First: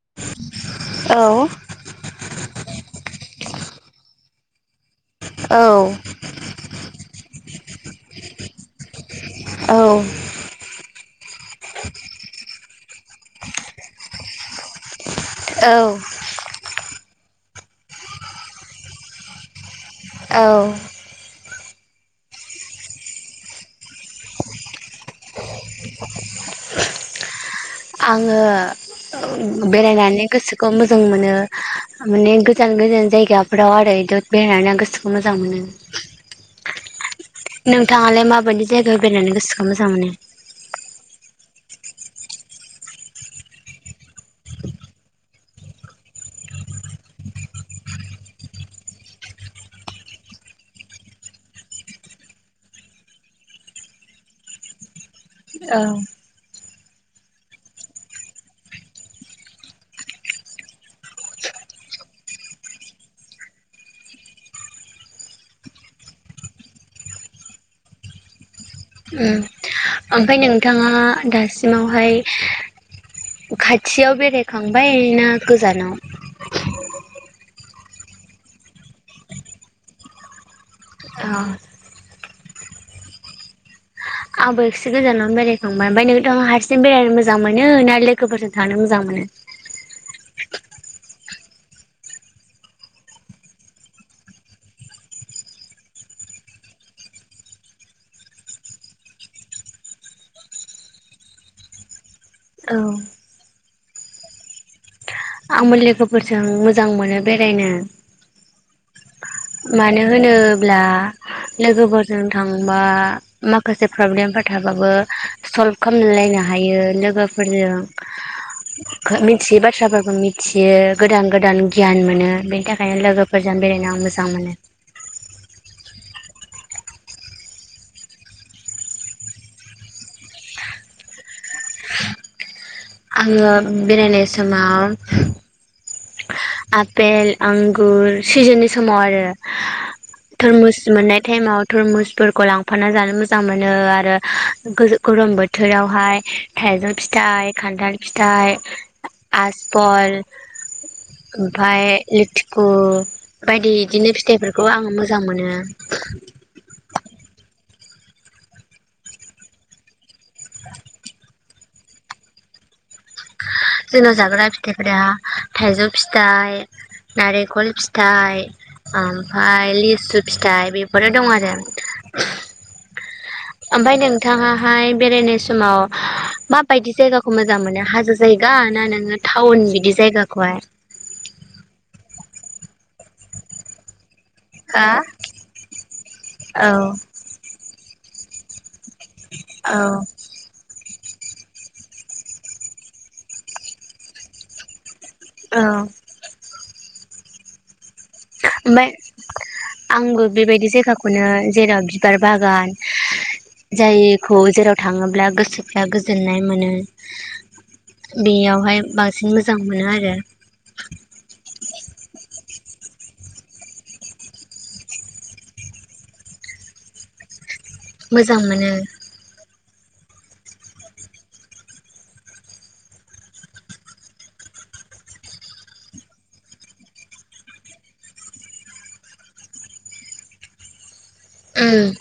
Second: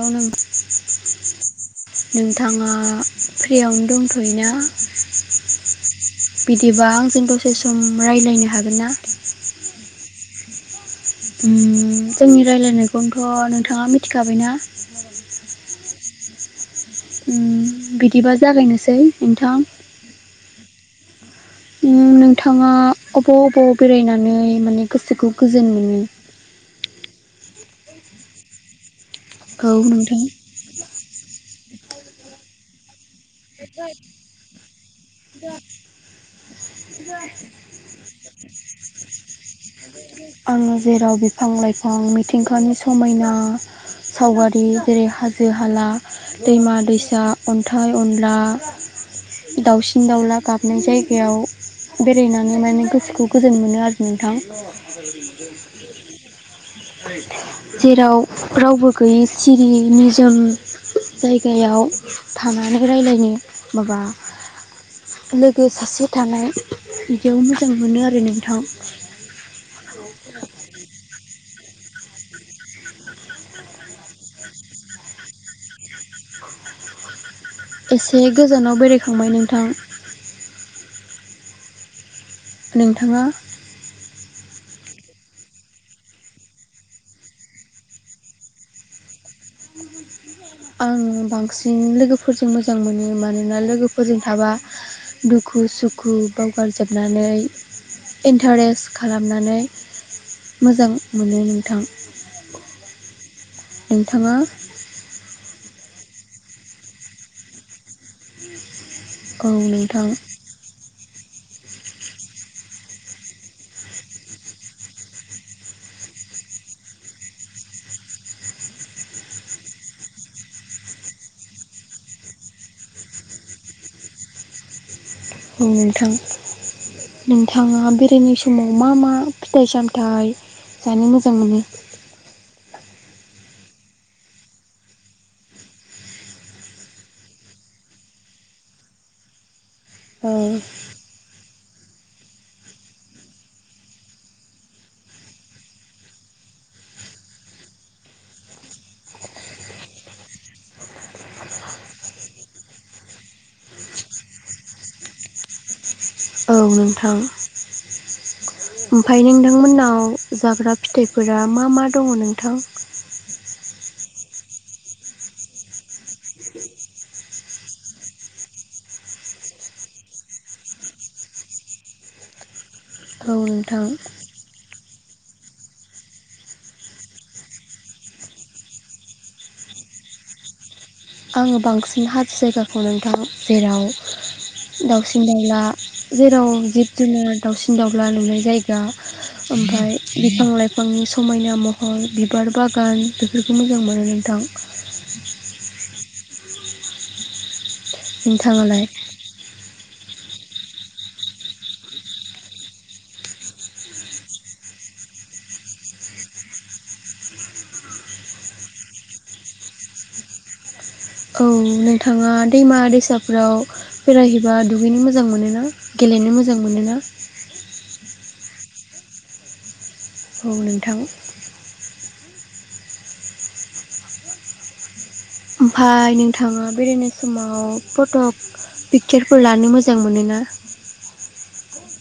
औ नों औ -नोंथाङा फ्रियावनो दंथ'योना? बिदिबा आंजों दसे दसे सम रायज्लायनो हागोन ना? औ। ओम जोंनि रायलायनायखौनोथ' नोंथाङा मिथिखाबायना? औ। ओम बिदिबा जागायनोसै नोंथां? औ। ओम नोंथाङा अबाव -अबाव बेरायनानै माने गोसोखौ गोजोन मोनो? [unintelligible] आङो औ नोंथां बेरायनानै गोसोखौ मोजां मोनो माने गोजान गोजान जायगाफ्राव आरो बेराद बेरायनानै आं गोसोखौ मोजां मोनो। नोंथाङालाय माबायदि जायगायाव बेरायनानै गोसोखौ मोजां मोनो? आङो जेराव बिफां -लाइफां मिथिंगानि समायना सावगारि जेरै हाजो- हाला दैमा- दैसा अन्थाइ अनला दाउसिन -दाउला गाबनाय जायगायाव बेरायनानै माने गोसोखौ गोजोन मोनो आरो नोंथां। औ जेराव रावबो गैयै सिरि निजोम जायगायाव थानानै रायलायनो माबा लोगो सासे थानाय बिदियाव मोजां मोनो आरो नोंथां। उम ओमफ्राय नोंथाङा [unintelligible] [unintelligible] खाथियाव बेरायखांबाय ना गोजानाव? एसे गोजानाव बेरायखांबाय नोंथां। अ नोंथाङा? आंबो एसे गोजानावनो बेरायखांबाय। ओमफ्राय नोंथांआ हारसिं बेरायनो मोजां मोनो ना लोगोफोरजों थानो मोजां मोनो? आङो बांसिन लोगोफोरजों मोजां मोनो मानोना लोगोफोरजों थाबा दुखु सुखु बावगारजोबनानै इन्टारेस्ट खालामनानै मोजां मोनो नोंथां। औ नोंथांङा? आंबो लोगोफोरजों मोजां मोनो बेरायनो। औ मानो नोंथां होनोब्ला लोगोफोरजों थांबा माखासे प्रब्लेमफोर थाबाबो सल्भ खालामनो रायलायनो हायो लोगोफोरजों मिथियि बाथ्राफोर मिथियो गोदान गोदान गियान मोनो बेनि थाखायनो लोगोफोरजों बेरायनो आं मोजां मोनो। औ नोंथां। नोंथाङा बेरायनाय समाव मा मा फिथाइ सामथाइ जानो मोजां मोनो। आङो बेरायनाय समाव आपेल आंगुर सिजोननि समाव आरो औ थोरमुस मोननाय टाइमाव थुरमुसफोरखौ लांफाना जानो मोजां मोनो आरो गोजा गरम बोथोरावहाय थाइजौ फिथाइ खान्थाल फिथाइ आसबल ओमफाय लिथुखु बायदि इदिनो फिथाइफोरखौ आङो मोजां मोनो। औ नोंथां। ओमफ्राय नोंथांमोननाव जाग्रा फिथाइफोरा मा मा दङ नोंथां? [inaudible] जोंनाव जाग्रा फिथाइफोरा थाइजौ फिथाइ नारेंखल फिथाइ ओमफ्राय लिसु फिथाइ बेफोरो दं आरो औ नोंथां ओमफाय नोंथाङाहाय बेरायनाय समाव मााबायदि जायगाखौ मोजां मोनो हाजो जायगा ना नोङो टाउन बिदि जा यगाखौहाय आङो बांसिन हाजो जायगाखौ नोंथां जेराव हा दाउसिन दाउला जेराव औ जिब जुनार दाउसिन दाउला नुनाय जायो दा औ ओमफाय बिफां लाइ फांनि समायना महर बिबार बागान बेफोरखौ मोजां मोनो नोंथां औ नोंथाङालाय ओमफाय [unintelligible] आंबो बेबायदि जायगाखौनो जेराव बिबार बागान जायखौ जेराव थाङोब्ला गोसोफ्रा गोजोननाय मोनो बेयावहाय बांसिन मोजां मोनो आरो औ नोंथाङा दैमा दैसाफोराव बेरायहैबा दुगैनो मोजां मोनोना गेलेनो मोजां मोनोना [inaudible] मोजां मोनो औ नोंथां ओमफाय नोंथाङा बेरायनाय समाव फट' पिकसारफोर लानो मोजां मोनोना [inaudible] ओम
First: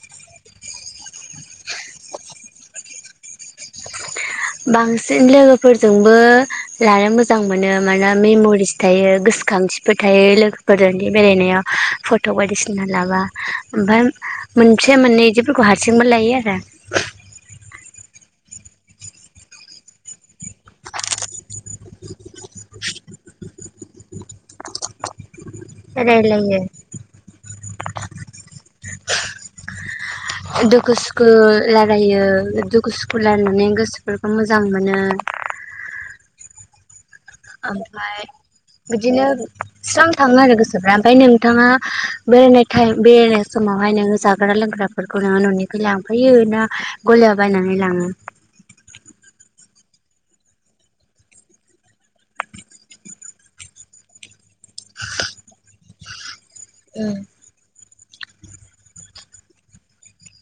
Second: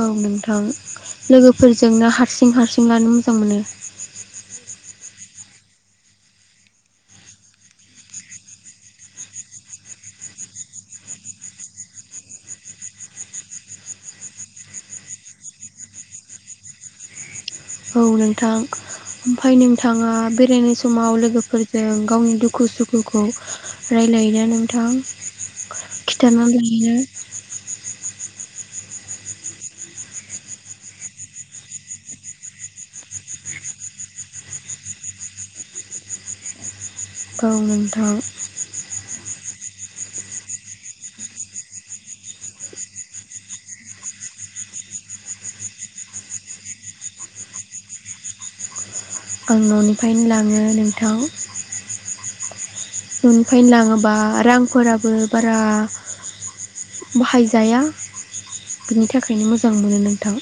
औ नोंथां लोगोफोरजोंनो हारसिं हारसिं लानो मोजां मोनो बांसिन लोगोफोरजोंबो लानो मोजां मोनो मानोना मेमरिस थायो गोसोखां थिफोर थायो लोगोफोरजों इदि बेरायनाया फट' बायदिसिना लाबा ओमफाय मोनसे मोननै बिदिफोरखौ हारसिंबो लायो आरो औ नोंथां ओमफाय नोंथाङा बेरायनाय समाव लोगोफोरजों गावनि दुखु सुखुखौ राय लायो ना नोंथां खिथाना [unintelligible] रायलायो [inaudible] दुखु सुखु रायलायो दुखु सुखु रायलायनानै गोसोफोरखौ मोजां मोनो [inaudible] औ नोंथां ओमफाय बिदिनो स्रां थाङो आरो गोसोफ्रा ओमफ्राय नोंथाङा बे मेथाइ बेरायनाय समावहाय नों नोङो जाग्रा लोंग्राफोरखौ नोङो न'निफ्राय लांफैयो ना गलायाव बायनानै लाङो आं न'निफ्रायनो लाङो नोंथां । न'निफ्रायनो लाङोबा रांफोराबो बारा बाहायजाया बिनि थाखायनो मोजां मोनो नोंथां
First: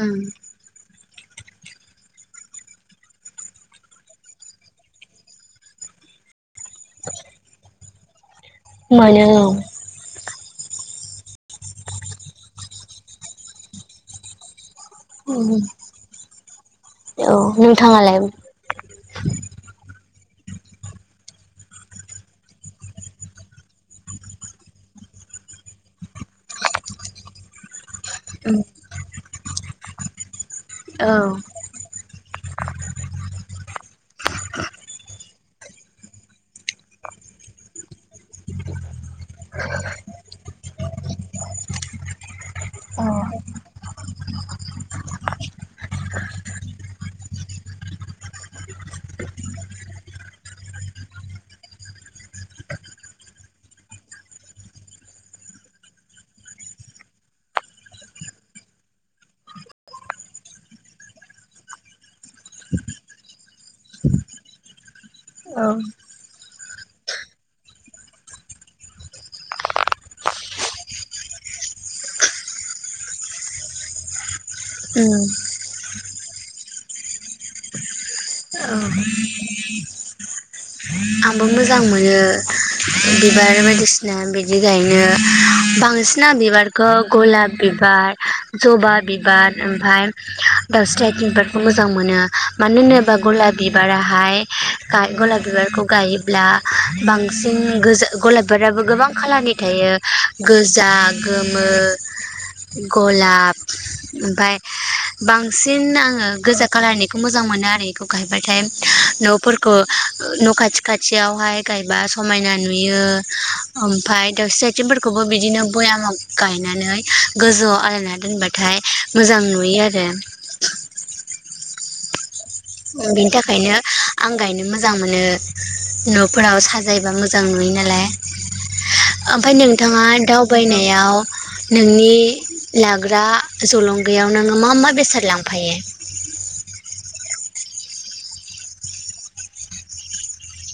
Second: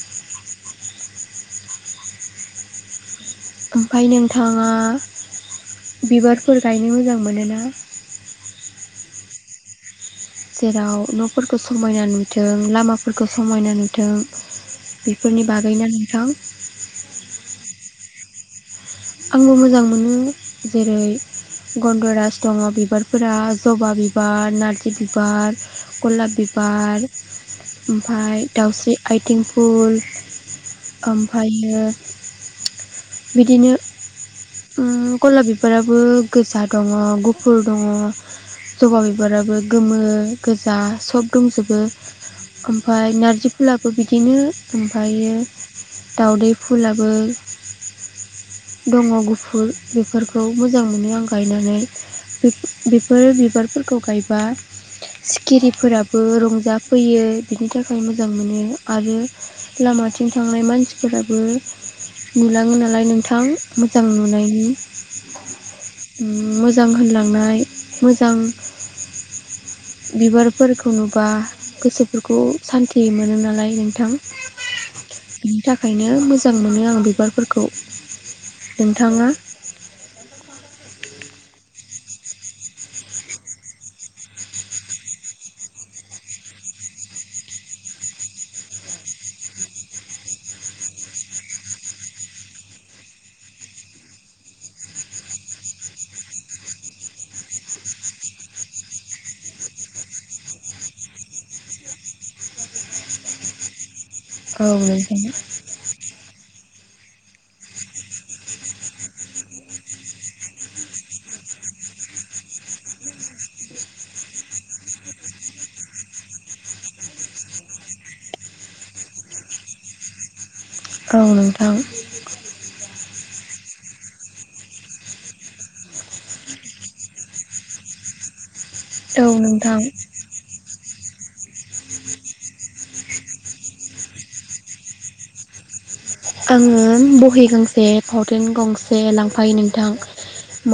उम ओमफाय नोंथाङा बिबारफोर गायनो मोजां मोनोना । मानो औ । जेराव न'फोरखौ समायना नुथों लामाफोरखौ समायना नुथों । बेफोरनि बागैनो नोंथां । औ [unintelligible] आंबो मोजां मोनो जेरै गन्द'राज दङ बिबारफोरा जबा बिबार नारजि बिबार गलाब बिबार ओमफाय दाउस्रि आथिं फुल औ ओमफायो बिदिनो उम गलाब बिबाराबो गोजा दङ गुफुर दङ जबा बि बिबाराबो गोमो गोजा सब दंजोबो ओमफाय नारजि फुलाबो बि बिदिनो ओमफायो दाउदै फुलाबो दङ गु फुर बेफोरखौ मोजां मोनो आं गायनानै बेफो बेफोर बिबारफोरखौ गायबा बा सिखिरिफोराबो रंजाफैयो बिनि थाखाय मोजां मोनो आरो ला लामाथिं थांनाय मानसिफोराबो नुलाङो नालाय नोंथां मोजां नुनाय मोनो ओयम औ मोजां होनलांनाय मोजां बिबारफोरखौ नुबा गोसोफोरखौ सान्थि मोनो नालाय नोंथां ओम ओंखायनो मोजां मोनो आं बिबारफोरखौ औ नोंथाङा [unintelligible] आंबो मोजां मोनो बिबार बायदिसिना बिदि गायनो बांसिन बायदिसिना बिबारखौ गलाब बिबार जबा बिबार ओमफ्राय दाउस्रि बिबारखौ मोजां मोनो मानो होनोबा गलाब बिबाराहाय गलाब बिबारखौ गायोब्ला बांसिन गोजा गलाब बिबार आबो गोबां खालारनि थायो गोजा गोमो गलाब । ओमफ्राय औ नोंथां बांसिन आङो गोजा । खालारनिखौ मोजां मोनो आरो इखौ गायबाथाय न'फोरखौ न' खाथि खाथियावहाय गायबा समायना नुयो ओमफाय दावस्रि आथिंफोरखौबो बिदिनो ब दामाव गायनानै गोजौआव आलायना दोनबाथाय मोजां नुयो आरो औ नोंथां बिनि थाखायनो आं गायनो मोजां मोनो न'फोराव साजायोबा मोजां नुयो नालाय औ ओमफ्राय नोंथां नोंथाङा दावबायनाय याव नोंनि लाग्रा जलंगायाव नोङो मा मा बेसाद लांफायो आङो बहि गांसे फावथेन गंसे लांफायो नोंथां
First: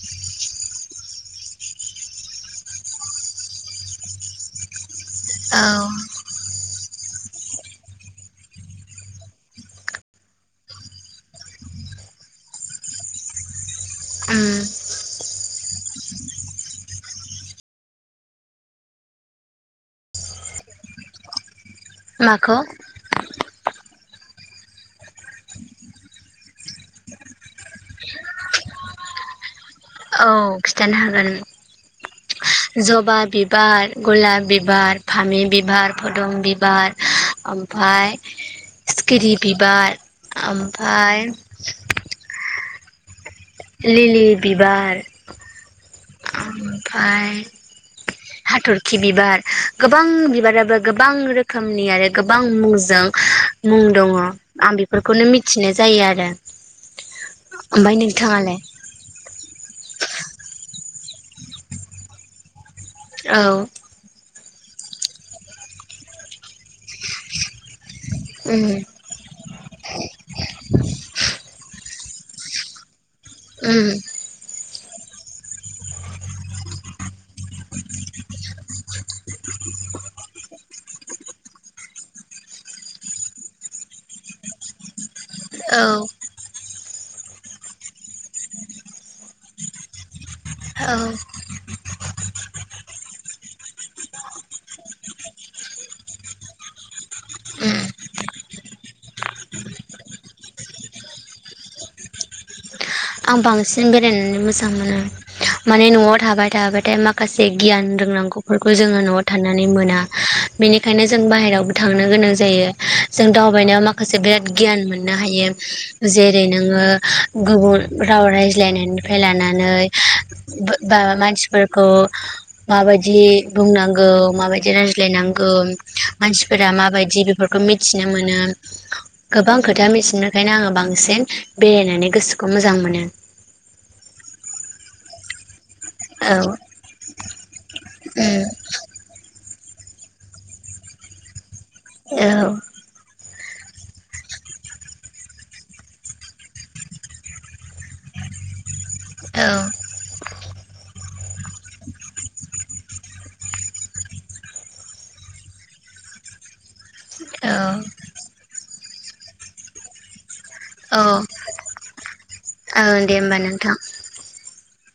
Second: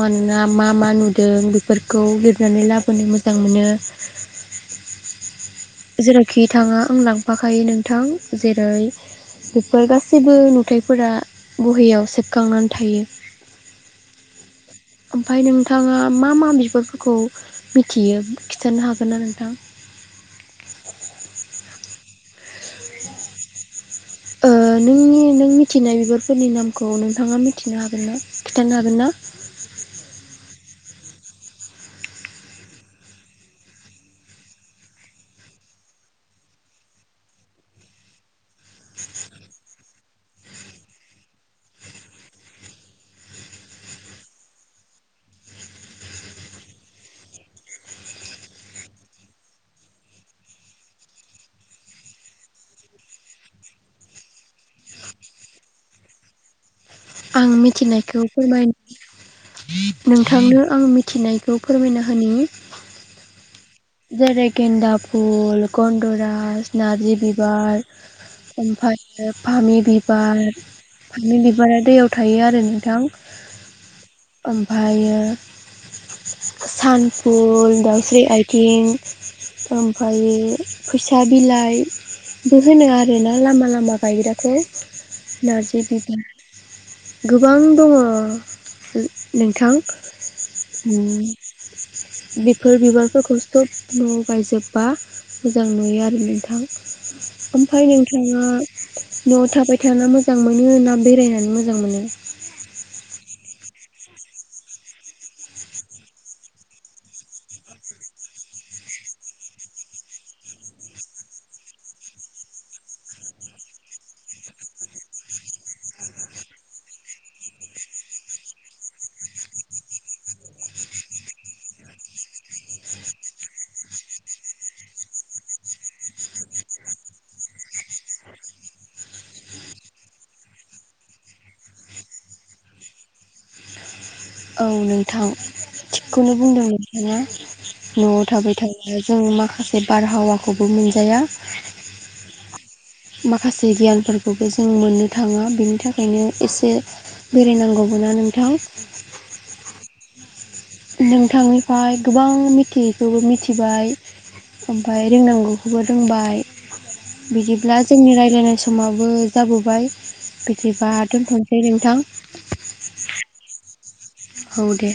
मानोना मा मा नुदों बेफोरखौ लिरनानै लाबोनो मोजां मोनो [unintelligible] औ खि थाङा आं लांफाखायो नोंथां जेरै बेफोर गासैबो नुथायफोरा बहियाव सेबखांनानै थायो ओ ओमफाय नोंथाङा मा मा बिबारफोरखौ मिथियो खिथानो हागोन ना नोंथां [unintelligible] माखौ ओ नोंनि नों मिथिनाय बिबारफोरनि नामखौ नोंथाङा मि नो हागोन ना खिथानो हागोन ना औ खिथानो हागोन जबा बिबार गलाब बिबार फामि बिबार फदम बिबार ओमफाय सिखिरि बिबार ओमफाय लिलि बिबार ओमफाय हाथरखि बिबार गोबां बिबाराबो गोबां रोखोमनि आरो गोबां मुंजों मुं दङ आं बेफोरखौनो मिथिनाय जायो आरो आं ओमफाय मिथिनायखौ नोंथाङालाय फोरमायनो नोंथांनो आं आं मिथिनायखौ फोरमायना होनि औ जेरै गेन्दा फुल गन्दरास नारजि बिबा बार उम अमफाय फामे बिबार फामे बिबारा दैआव थायो आरो नोंथां ओम अमफायो सानफुल दाउस्रि आइथिं [inaudible] ओमफ्रायो फैसा बिलाइ [inaudible] होनो आरोना लामा लामा गायग्राखौ नारजि औ बिबार गोबां दङ नोंथां औ उम बेफोर बिबारफोरखौ सब न'आव गायजोबबा मोजां नुयो आरो नोंथां ओमफ्राय नोंथाङा न'आव थाबाय था मोजां मोनो ना बेरायनानै मोजां मोनो आं बांसिन बेरायनानै मोजां मोनो माने न'आव थाबाय थाबाथाय माखासे गियान रोंनांगौफोरखौ जोङो न'आव थानानै मोना बेनिखायनो जों बाहेरायावबो थांनो गोनां जायो जों दावबायनायाव माखासे बिराद गियान मोननो हायो जेरै नोङो गुबुन राव रायज्लायनायनिफ्राय लानानै बा मानसिफोरखौ माबायदि बुंनांगौ माबायदि रायज्लायनांगौ मानसिफोरा माबायदि बेफोरखौ मिथिनो मोनो गोबां खोथा मिथिनोखायनो आङो बांसिन बेरायनानै गोसोखौ मोजां मोनो [inaudible] औ नोंथां औ थिगखौनो बुंदों नोंथाङा न'आव थाबाय उम थाबा जों माखासे माखासे बारहावाखौबो मोनजाया औ माखासे गियानफोरखौबो जों मोननो थाङा बिनि थाखायनो एसे बेरायनांगौबो [inaudible] नोंथां औ नोंथांनिफ्राय गोबां मिथियैखौबो मिथिबाय ओमफाय रोंनांगौखौबो रोंबाय औ बिदिब्ला जोंनि राय्लायनाय समाबो जाबोबाय बिदिबा औ दोनथ'सै नोंथां दे होमबा नोंथां। औ दे